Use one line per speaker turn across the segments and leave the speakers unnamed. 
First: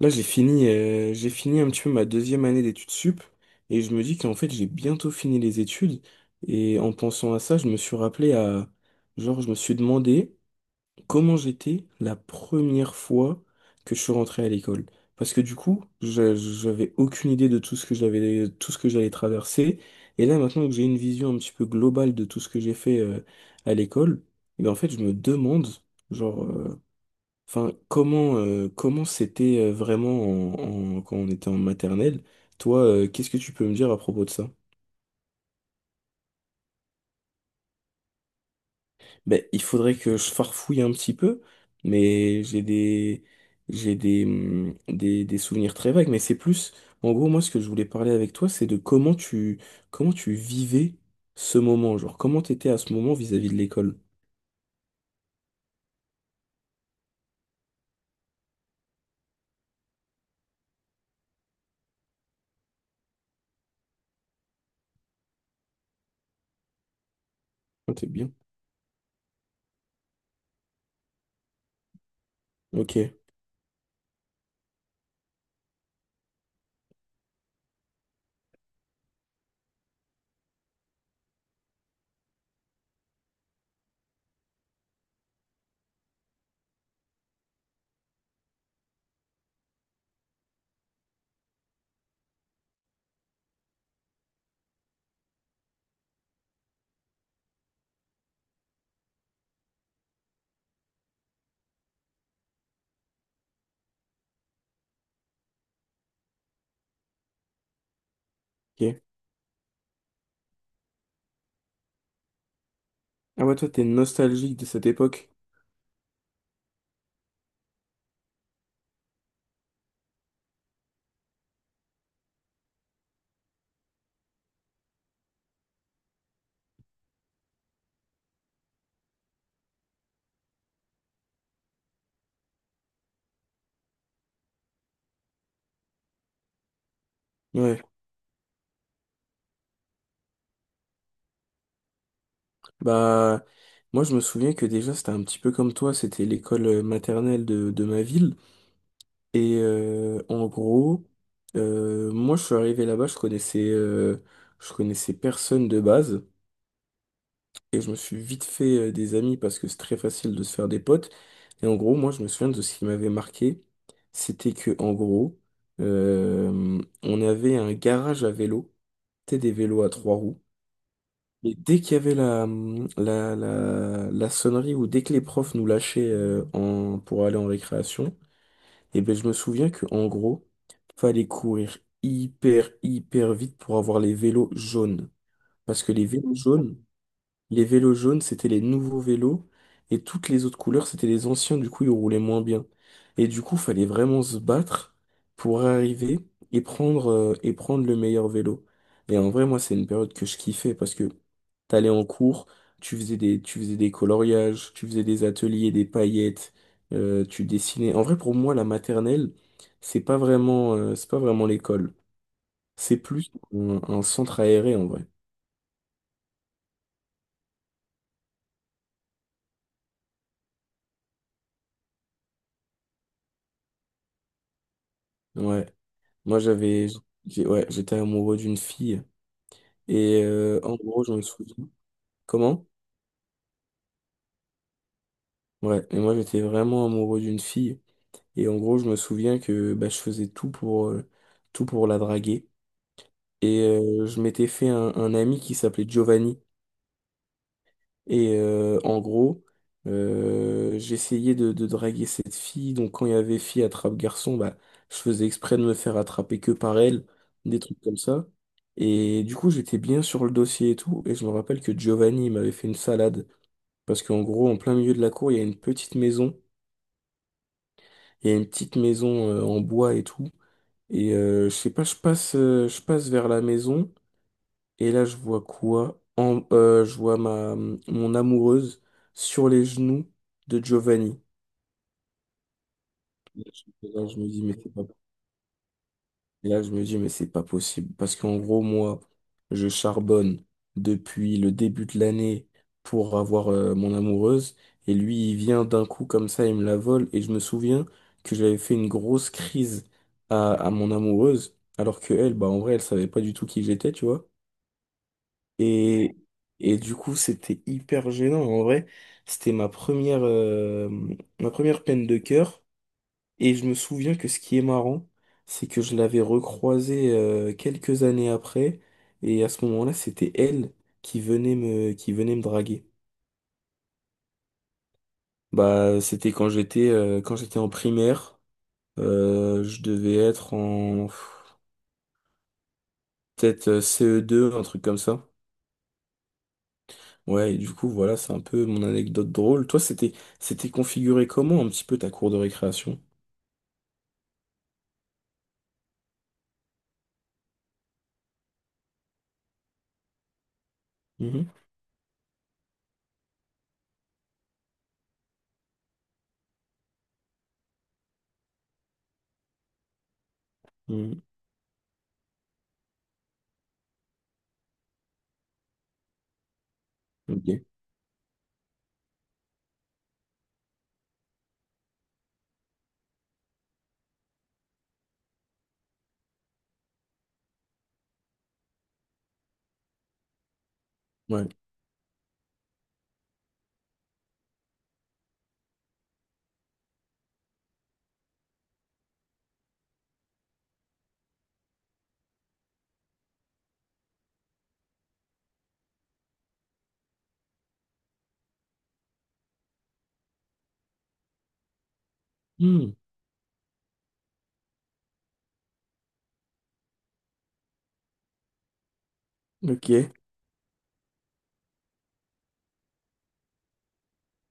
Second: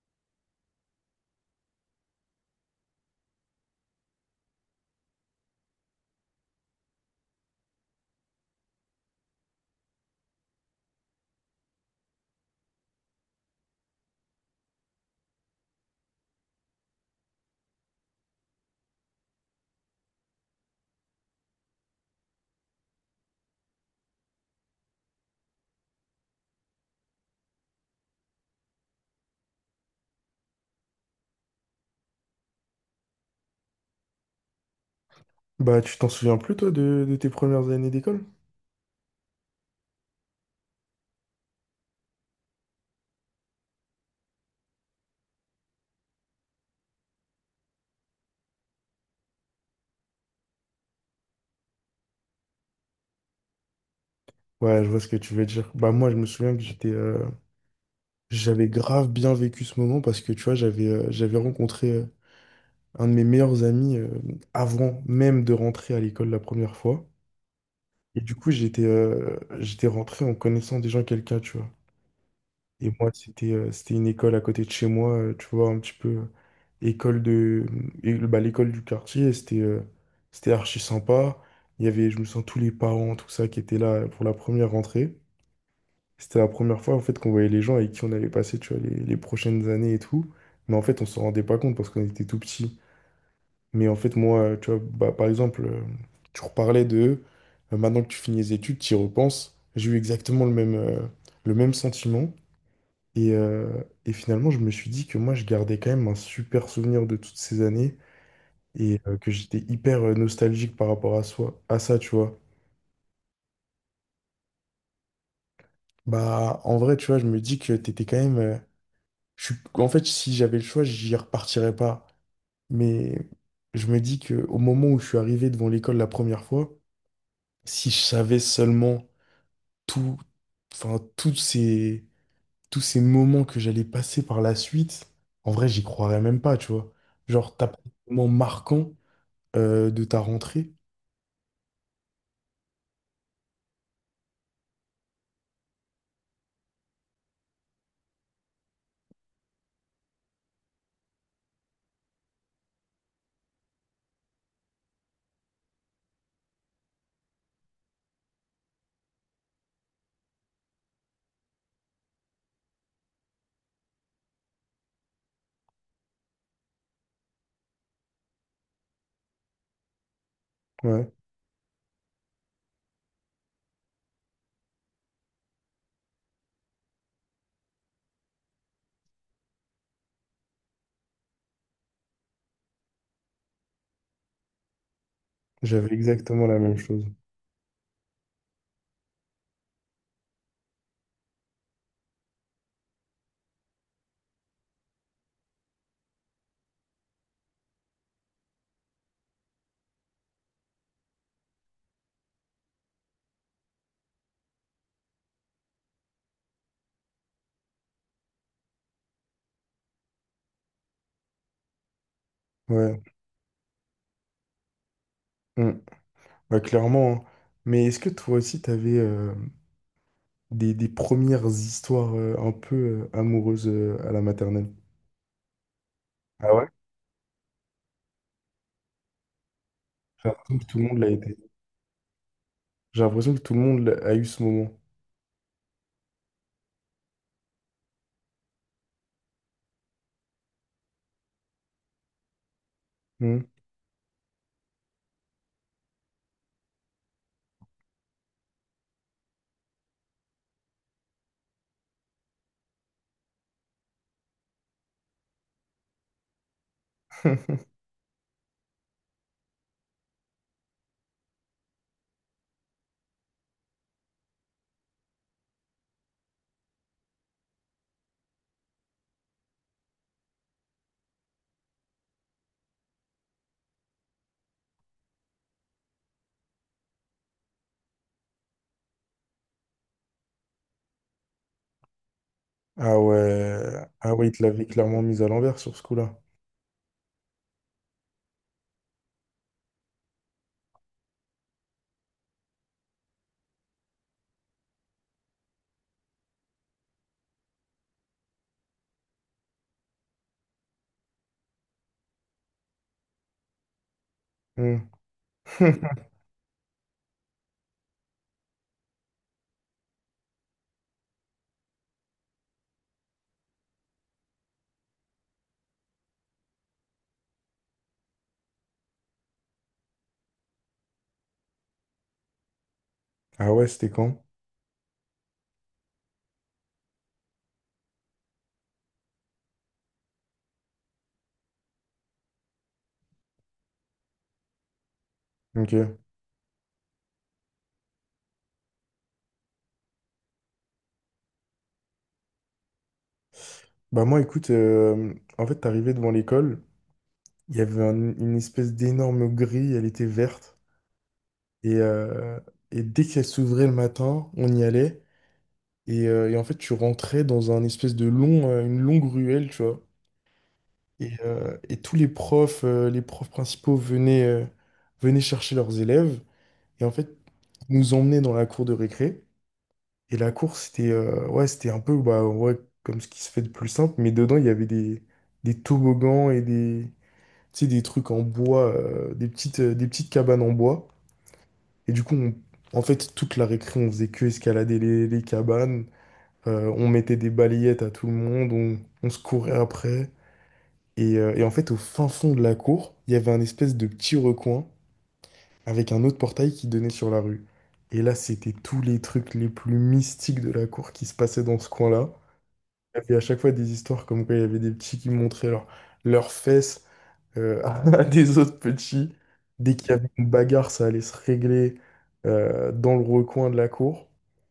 Là, j'ai fini un petit peu ma deuxième année d'études sup et je me dis qu'en fait, j'ai bientôt fini les études. Et en pensant à ça, je me suis demandé comment j'étais la première fois que je suis rentré à l'école. Parce que du coup, j'avais aucune idée de tout ce que j'avais, tout ce que j'allais traverser. Et là, maintenant que j'ai une vision un petit peu globale de tout ce que j'ai fait, à l'école, et en fait, je me demande, genre, euh, Enfin, comment comment c'était vraiment quand on était en maternelle? Toi, qu'est-ce que tu peux me dire à propos de ça?
Bah, tu t'en souviens plus, toi, de tes premières années d'école?
Ben, il faudrait que je farfouille un petit peu, mais j'ai des souvenirs très vagues. Mais c'est plus, en gros, moi, ce que je voulais parler avec toi, c'est de comment tu vivais ce moment, genre comment t'étais à ce moment vis-à-vis de l'école.
Ouais, je vois ce que tu veux dire. Bah, moi, je me souviens que j'étais, j'avais grave bien vécu ce moment parce que, tu vois, j'avais rencontré un de mes meilleurs amis, avant même de rentrer à l'école la première fois.
Ah, t'es
Et
bien.
du coup, j'étais rentré en connaissant déjà quelqu'un, tu vois. Et
Ok,
moi, c'était une école à côté de chez moi, tu vois, un petit peu. École de et, bah, l'école du quartier c'était archi sympa. Il y avait, je me sens, tous les parents, tout ça, qui étaient là pour la première rentrée. C'était la première fois en fait qu'on voyait les gens avec qui on avait passé, tu vois, les prochaines années et tout. Mais en fait on s'en rendait pas compte parce qu'on était tout petits. Mais en fait moi, tu vois, bah, par exemple, tu reparlais de maintenant que tu finis les études, tu y repenses, j'ai eu exactement le même, le même sentiment. Et, et finalement je me suis dit que moi je gardais quand même un super souvenir de toutes ces années. Et
ok.
que j'étais hyper nostalgique par rapport à soi, à ça, tu vois.
Ah ouais, toi, t'es nostalgique de cette époque.
Bah, en vrai, tu vois, je me dis que t'étais quand même. Euh, je suis... En fait, si j'avais le choix, j'y repartirais pas. Mais je me dis que au moment où je suis arrivé devant l'école la première fois, si je savais seulement tout, enfin, tous ces moments que j'allais passer par la suite, en vrai, j'y croirais même pas, tu vois. Genre, t'as pas
Ouais.
de moment marquant de ta rentrée.
Bah, moi je me souviens que déjà c'était un petit peu comme toi, c'était l'école maternelle de ma ville. Et en gros, moi je suis arrivé là-bas, je connaissais personne de base. Et je me suis vite fait des amis parce que c'est très facile de se faire des potes. Et en gros, moi je me souviens de ce qui m'avait marqué, c'était que en gros, on avait un garage à vélo, c'était des vélos à trois roues.
Ouais,
Mais dès qu'il y avait la sonnerie ou dès que les profs nous lâchaient pour aller en récréation, et ben je me souviens que en gros, fallait courir hyper hyper vite pour avoir les vélos jaunes. Parce
j'avais
que
exactement la même chose.
les vélos jaunes, c'était les nouveaux vélos. Et toutes les autres couleurs, c'était les anciens. Du coup, ils roulaient moins bien. Et du coup, fallait vraiment se battre pour arriver et prendre le meilleur vélo. Et en vrai, moi, c'est une période que je kiffais parce que t'allais en cours, tu faisais des coloriages, tu faisais des ateliers, des paillettes, tu dessinais. En vrai, pour moi, la maternelle, c'est pas vraiment l'école. C'est
Ouais.
plus un centre aéré, en vrai.
Ouais, clairement, hein. Mais est-ce que toi aussi, t'avais des premières histoires un peu amoureuses à la maternelle?
Ouais. Moi,
Ah ouais?
j'avais, ouais, j'étais amoureux d'une fille. Et
J'ai l'impression que
en
tout le monde
gros,
l'a
je me
été.
souviens. Comment?
J'ai l'impression que tout le monde a eu ce moment.
Ouais, et moi, j'étais vraiment amoureux d'une fille. Et en gros, je me souviens que bah, je faisais tout pour la draguer.
Hmm.
Et je m'étais fait un ami qui s'appelait Giovanni. Et en gros, j'essayais de draguer cette fille. Donc quand il y avait fille attrape garçon, bah, je faisais exprès de me faire attraper que par elle, des trucs comme ça. Et du coup, j'étais bien sur le dossier et tout. Et je me rappelle que Giovanni il m'avait fait une salade. Parce qu'en gros, en plein milieu de la cour, il y a une petite maison. Il y a une petite maison en bois et tout. Et je sais pas, je passe vers la maison. Et là, je vois quoi? Je vois mon amoureuse sur les genoux de Giovanni.
Ah ouais.
Et là,
Ah
je
ouais,
me
il te
dis, mais
l'avait
c'est pas,
clairement mise à l'envers sur ce coup-là.
et là, je me dis, mais c'est pas possible. Parce qu'en gros, moi, je charbonne depuis le début de l'année pour avoir mon amoureuse. Et lui, il vient d'un coup comme ça, il me la vole. Et je me souviens que j'avais fait une grosse crise à mon amoureuse. Alors que elle, bah, en vrai, elle savait pas du tout qui j'étais, tu vois.
Hmm.
Et, et du coup, c'était hyper gênant. En vrai, c'était ma première, euh, ma première peine de cœur. Et je me souviens que ce qui est marrant, c'est que je l'avais recroisée quelques années après. Et à ce moment-là, c'était elle qui venait me draguer.
Ah ouais, c'était quand?
Bah, c'était quand j'étais en primaire. Je devais être en pff, peut-être CE2, un truc comme ça.
Ok.
Ouais, et du coup, voilà, c'est un peu mon anecdote drôle. Toi, c'était configuré comment un petit peu ta cour de récréation?
Bah moi, écoute, en fait, t'arrivais devant l'école, il y avait une espèce d'énorme grille, elle était verte,
Mhm.
et, euh, et dès qu'elle s'ouvrait le matin, on y allait. Et en fait, tu rentrais dans un espèce de long, une longue ruelle, tu vois.
Mhm.
Et tous les profs principaux venaient, venaient chercher leurs élèves. Et en fait,
Ok.
ils nous emmenaient dans la cour de récré. Et la cour, c'était ouais, c'était un peu bah, ouais, comme ce qui se fait de plus simple. Mais dedans, il y avait des toboggans et des, tu sais, des trucs en bois, des petites, des petites cabanes en bois.
Ouais.
Et du coup, en fait, toute la récré, on faisait que escalader les cabanes. On mettait des balayettes à tout le monde, on se courait après. Et en fait, au fin fond de la cour, il y avait un espèce de petit recoin avec un autre portail qui donnait sur la rue. Et là, c'était tous les trucs les plus mystiques de la cour qui se passaient dans ce coin-là.
Mhm.
Il y avait à chaque fois des histoires comme quoi il y avait des petits qui montraient leurs fesses à des autres petits. Dès qu'il
Ok.
y avait une bagarre, ça allait se régler dans le recoin de la cour.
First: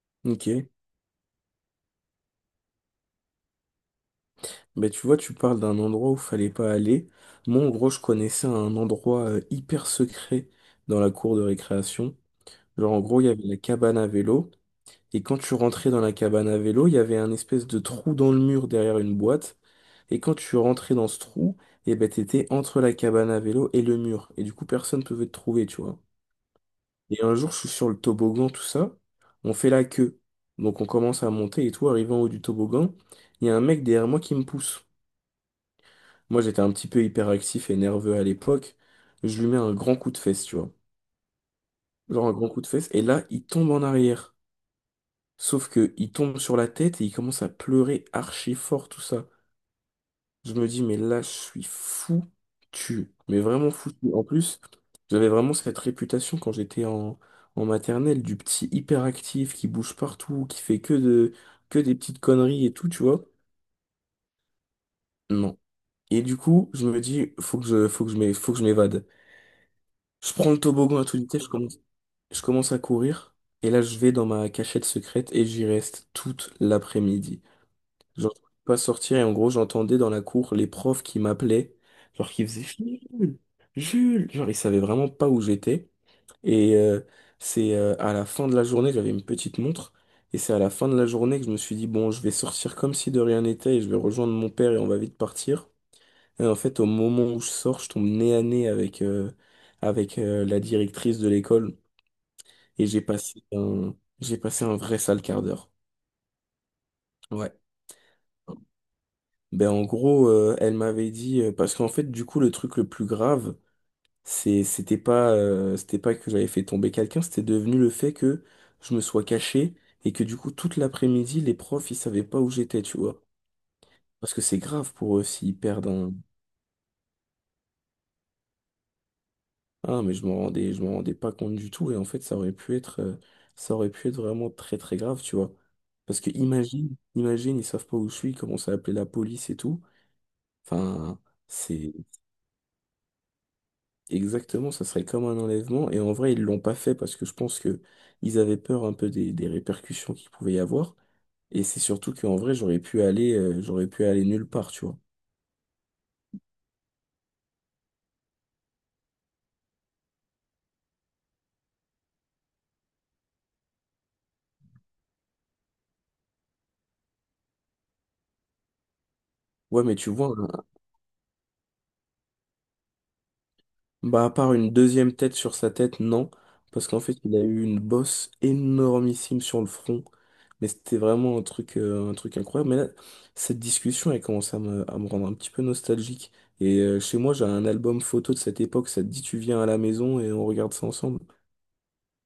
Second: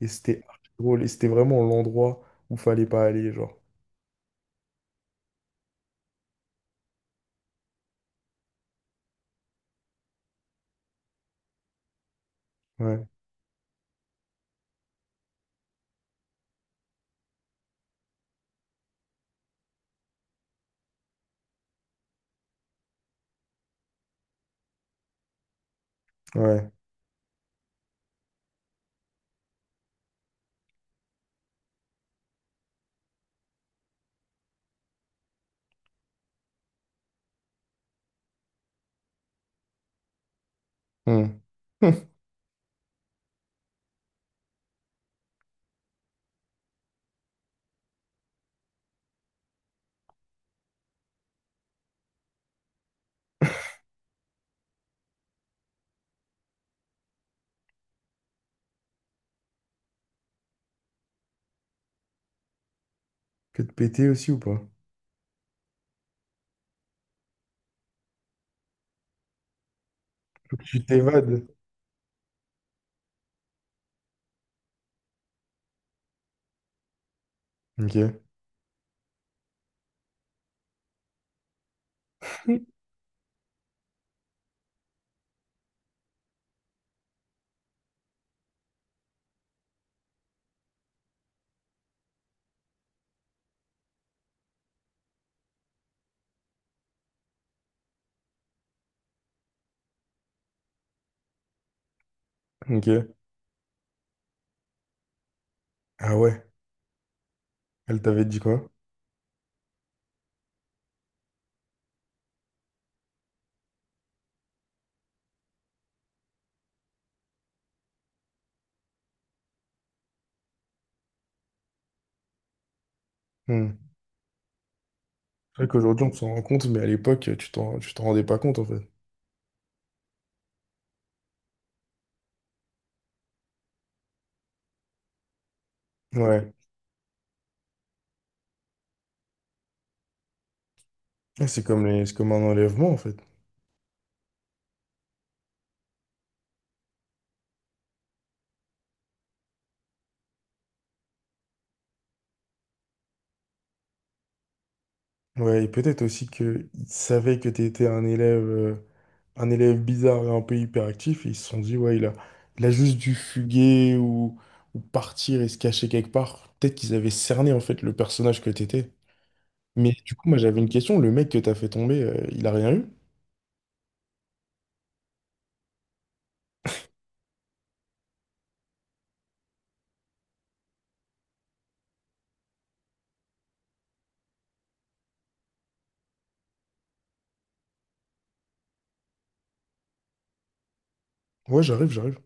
Et c'était
Ok.
archi drôle. Et c'était vraiment l'endroit où fallait pas aller, genre.
Ben, tu vois, tu parles d'un endroit où fallait pas aller. Moi, en gros, je connaissais un endroit hyper secret dans la cour de récréation. Genre, en
Ouais,
gros, il y avait la cabane à vélo. Et quand tu rentrais dans la cabane à vélo, il y avait un espèce de trou dans le mur derrière une boîte. Et quand tu rentrais dans ce trou, et ben t'étais entre la cabane à vélo et le mur. Et du coup, personne ne pouvait te trouver, tu vois.
ouais.
Et un jour, je suis sur le toboggan, tout ça. On fait la queue. Donc on commence à monter et tout, arrivé en haut du toboggan, il y a un mec derrière moi qui me pousse. Moi, j'étais un petit peu hyperactif et nerveux à l'époque. Je lui mets un grand coup de fesse, tu vois.
Hmm. Hmm.
Genre un grand coup de fesse. Et là, il tombe en arrière. Sauf que il tombe sur la tête et il commence à pleurer archi fort, tout ça. Je me dis, mais là, je suis foutu. Mais vraiment foutu. En plus, j'avais vraiment cette réputation quand en maternelle du petit hyperactif qui bouge partout, qui fait que de, que des petites conneries et tout, tu vois.
Que de péter aussi ou pas?
Non. Et du coup, je me dis, faut que je m'é- faut que je m'évade. Je prends
Faut
le
que tu
toboggan à toute vitesse,
t'évades.
je commence à courir. Et là, je vais dans ma cachette secrète et j'y reste toute l'après-midi.
Ok,
Genre, je pouvais pas sortir et en gros, j'entendais dans la cour les profs qui m'appelaient, genre qui faisaient Jules, Jules, genre ils savaient vraiment pas où j'étais. Et c'est à la fin de la journée, j'avais une petite montre, et c'est à la fin de la journée que je me suis dit, bon, je vais sortir comme si de rien n'était et je vais rejoindre mon père et on va vite partir. Et en fait, au moment où je sors, je tombe nez à nez avec, avec la directrice de l'école et
ok.
j'ai passé un vrai sale quart d'heure.
Ah ouais,
Ouais.
elle t'avait dit quoi?
Ben en gros, elle m'avait dit, parce qu'en fait, du coup, le truc le plus grave, c'était pas, c'était pas que j'avais fait tomber quelqu'un, c'était devenu le fait que je me sois caché et que du coup toute l'après-midi, les profs, ils savaient pas où j'étais, tu vois.
Hmm.
Parce que c'est grave pour eux s'ils
C'est vrai
perdent
qu'aujourd'hui on
un
s'en rend compte, mais à l'époque tu t'en rendais pas compte en fait.
ah mais je m'en rendais pas compte du tout et en fait, ça aurait pu être vraiment très très grave, tu vois. Parce que
Ouais.
imagine, ils savent pas où je suis, ils commencent à appeler la police et tout. Enfin,
Et c'est comme
c'est
les, c'est comme un enlèvement en fait.
Exactement, ça serait comme un enlèvement. Et en vrai, ils l'ont pas fait parce que je pense que ils avaient peur un peu des répercussions qu'il pouvait y avoir. Et c'est surtout qu'en vrai, j'aurais pu aller nulle part, tu vois.
Ouais, et peut-être aussi qu'ils savaient que t'étais un élève bizarre et un peu hyperactif, et ils se sont dit, ouais, il a juste dû fuguer ou partir et se cacher quelque part. Peut-être qu'ils avaient cerné en fait le personnage que t'étais.
Ouais,
Mais
mais tu
du coup,
vois,
moi j'avais une question, le mec que t'as fait tomber, il a rien eu?
bah, à part une deuxième tête sur sa tête, non. Parce qu'en fait, il a eu une bosse énormissime sur le front. Mais c'était vraiment un truc incroyable. Mais là, cette discussion, elle commence à me rendre un petit peu nostalgique. Et chez moi, j'ai un album photo de cette époque. Ça te dit, tu viens à la maison et on regarde ça ensemble.
Ouais, j'arrive, j'arrive.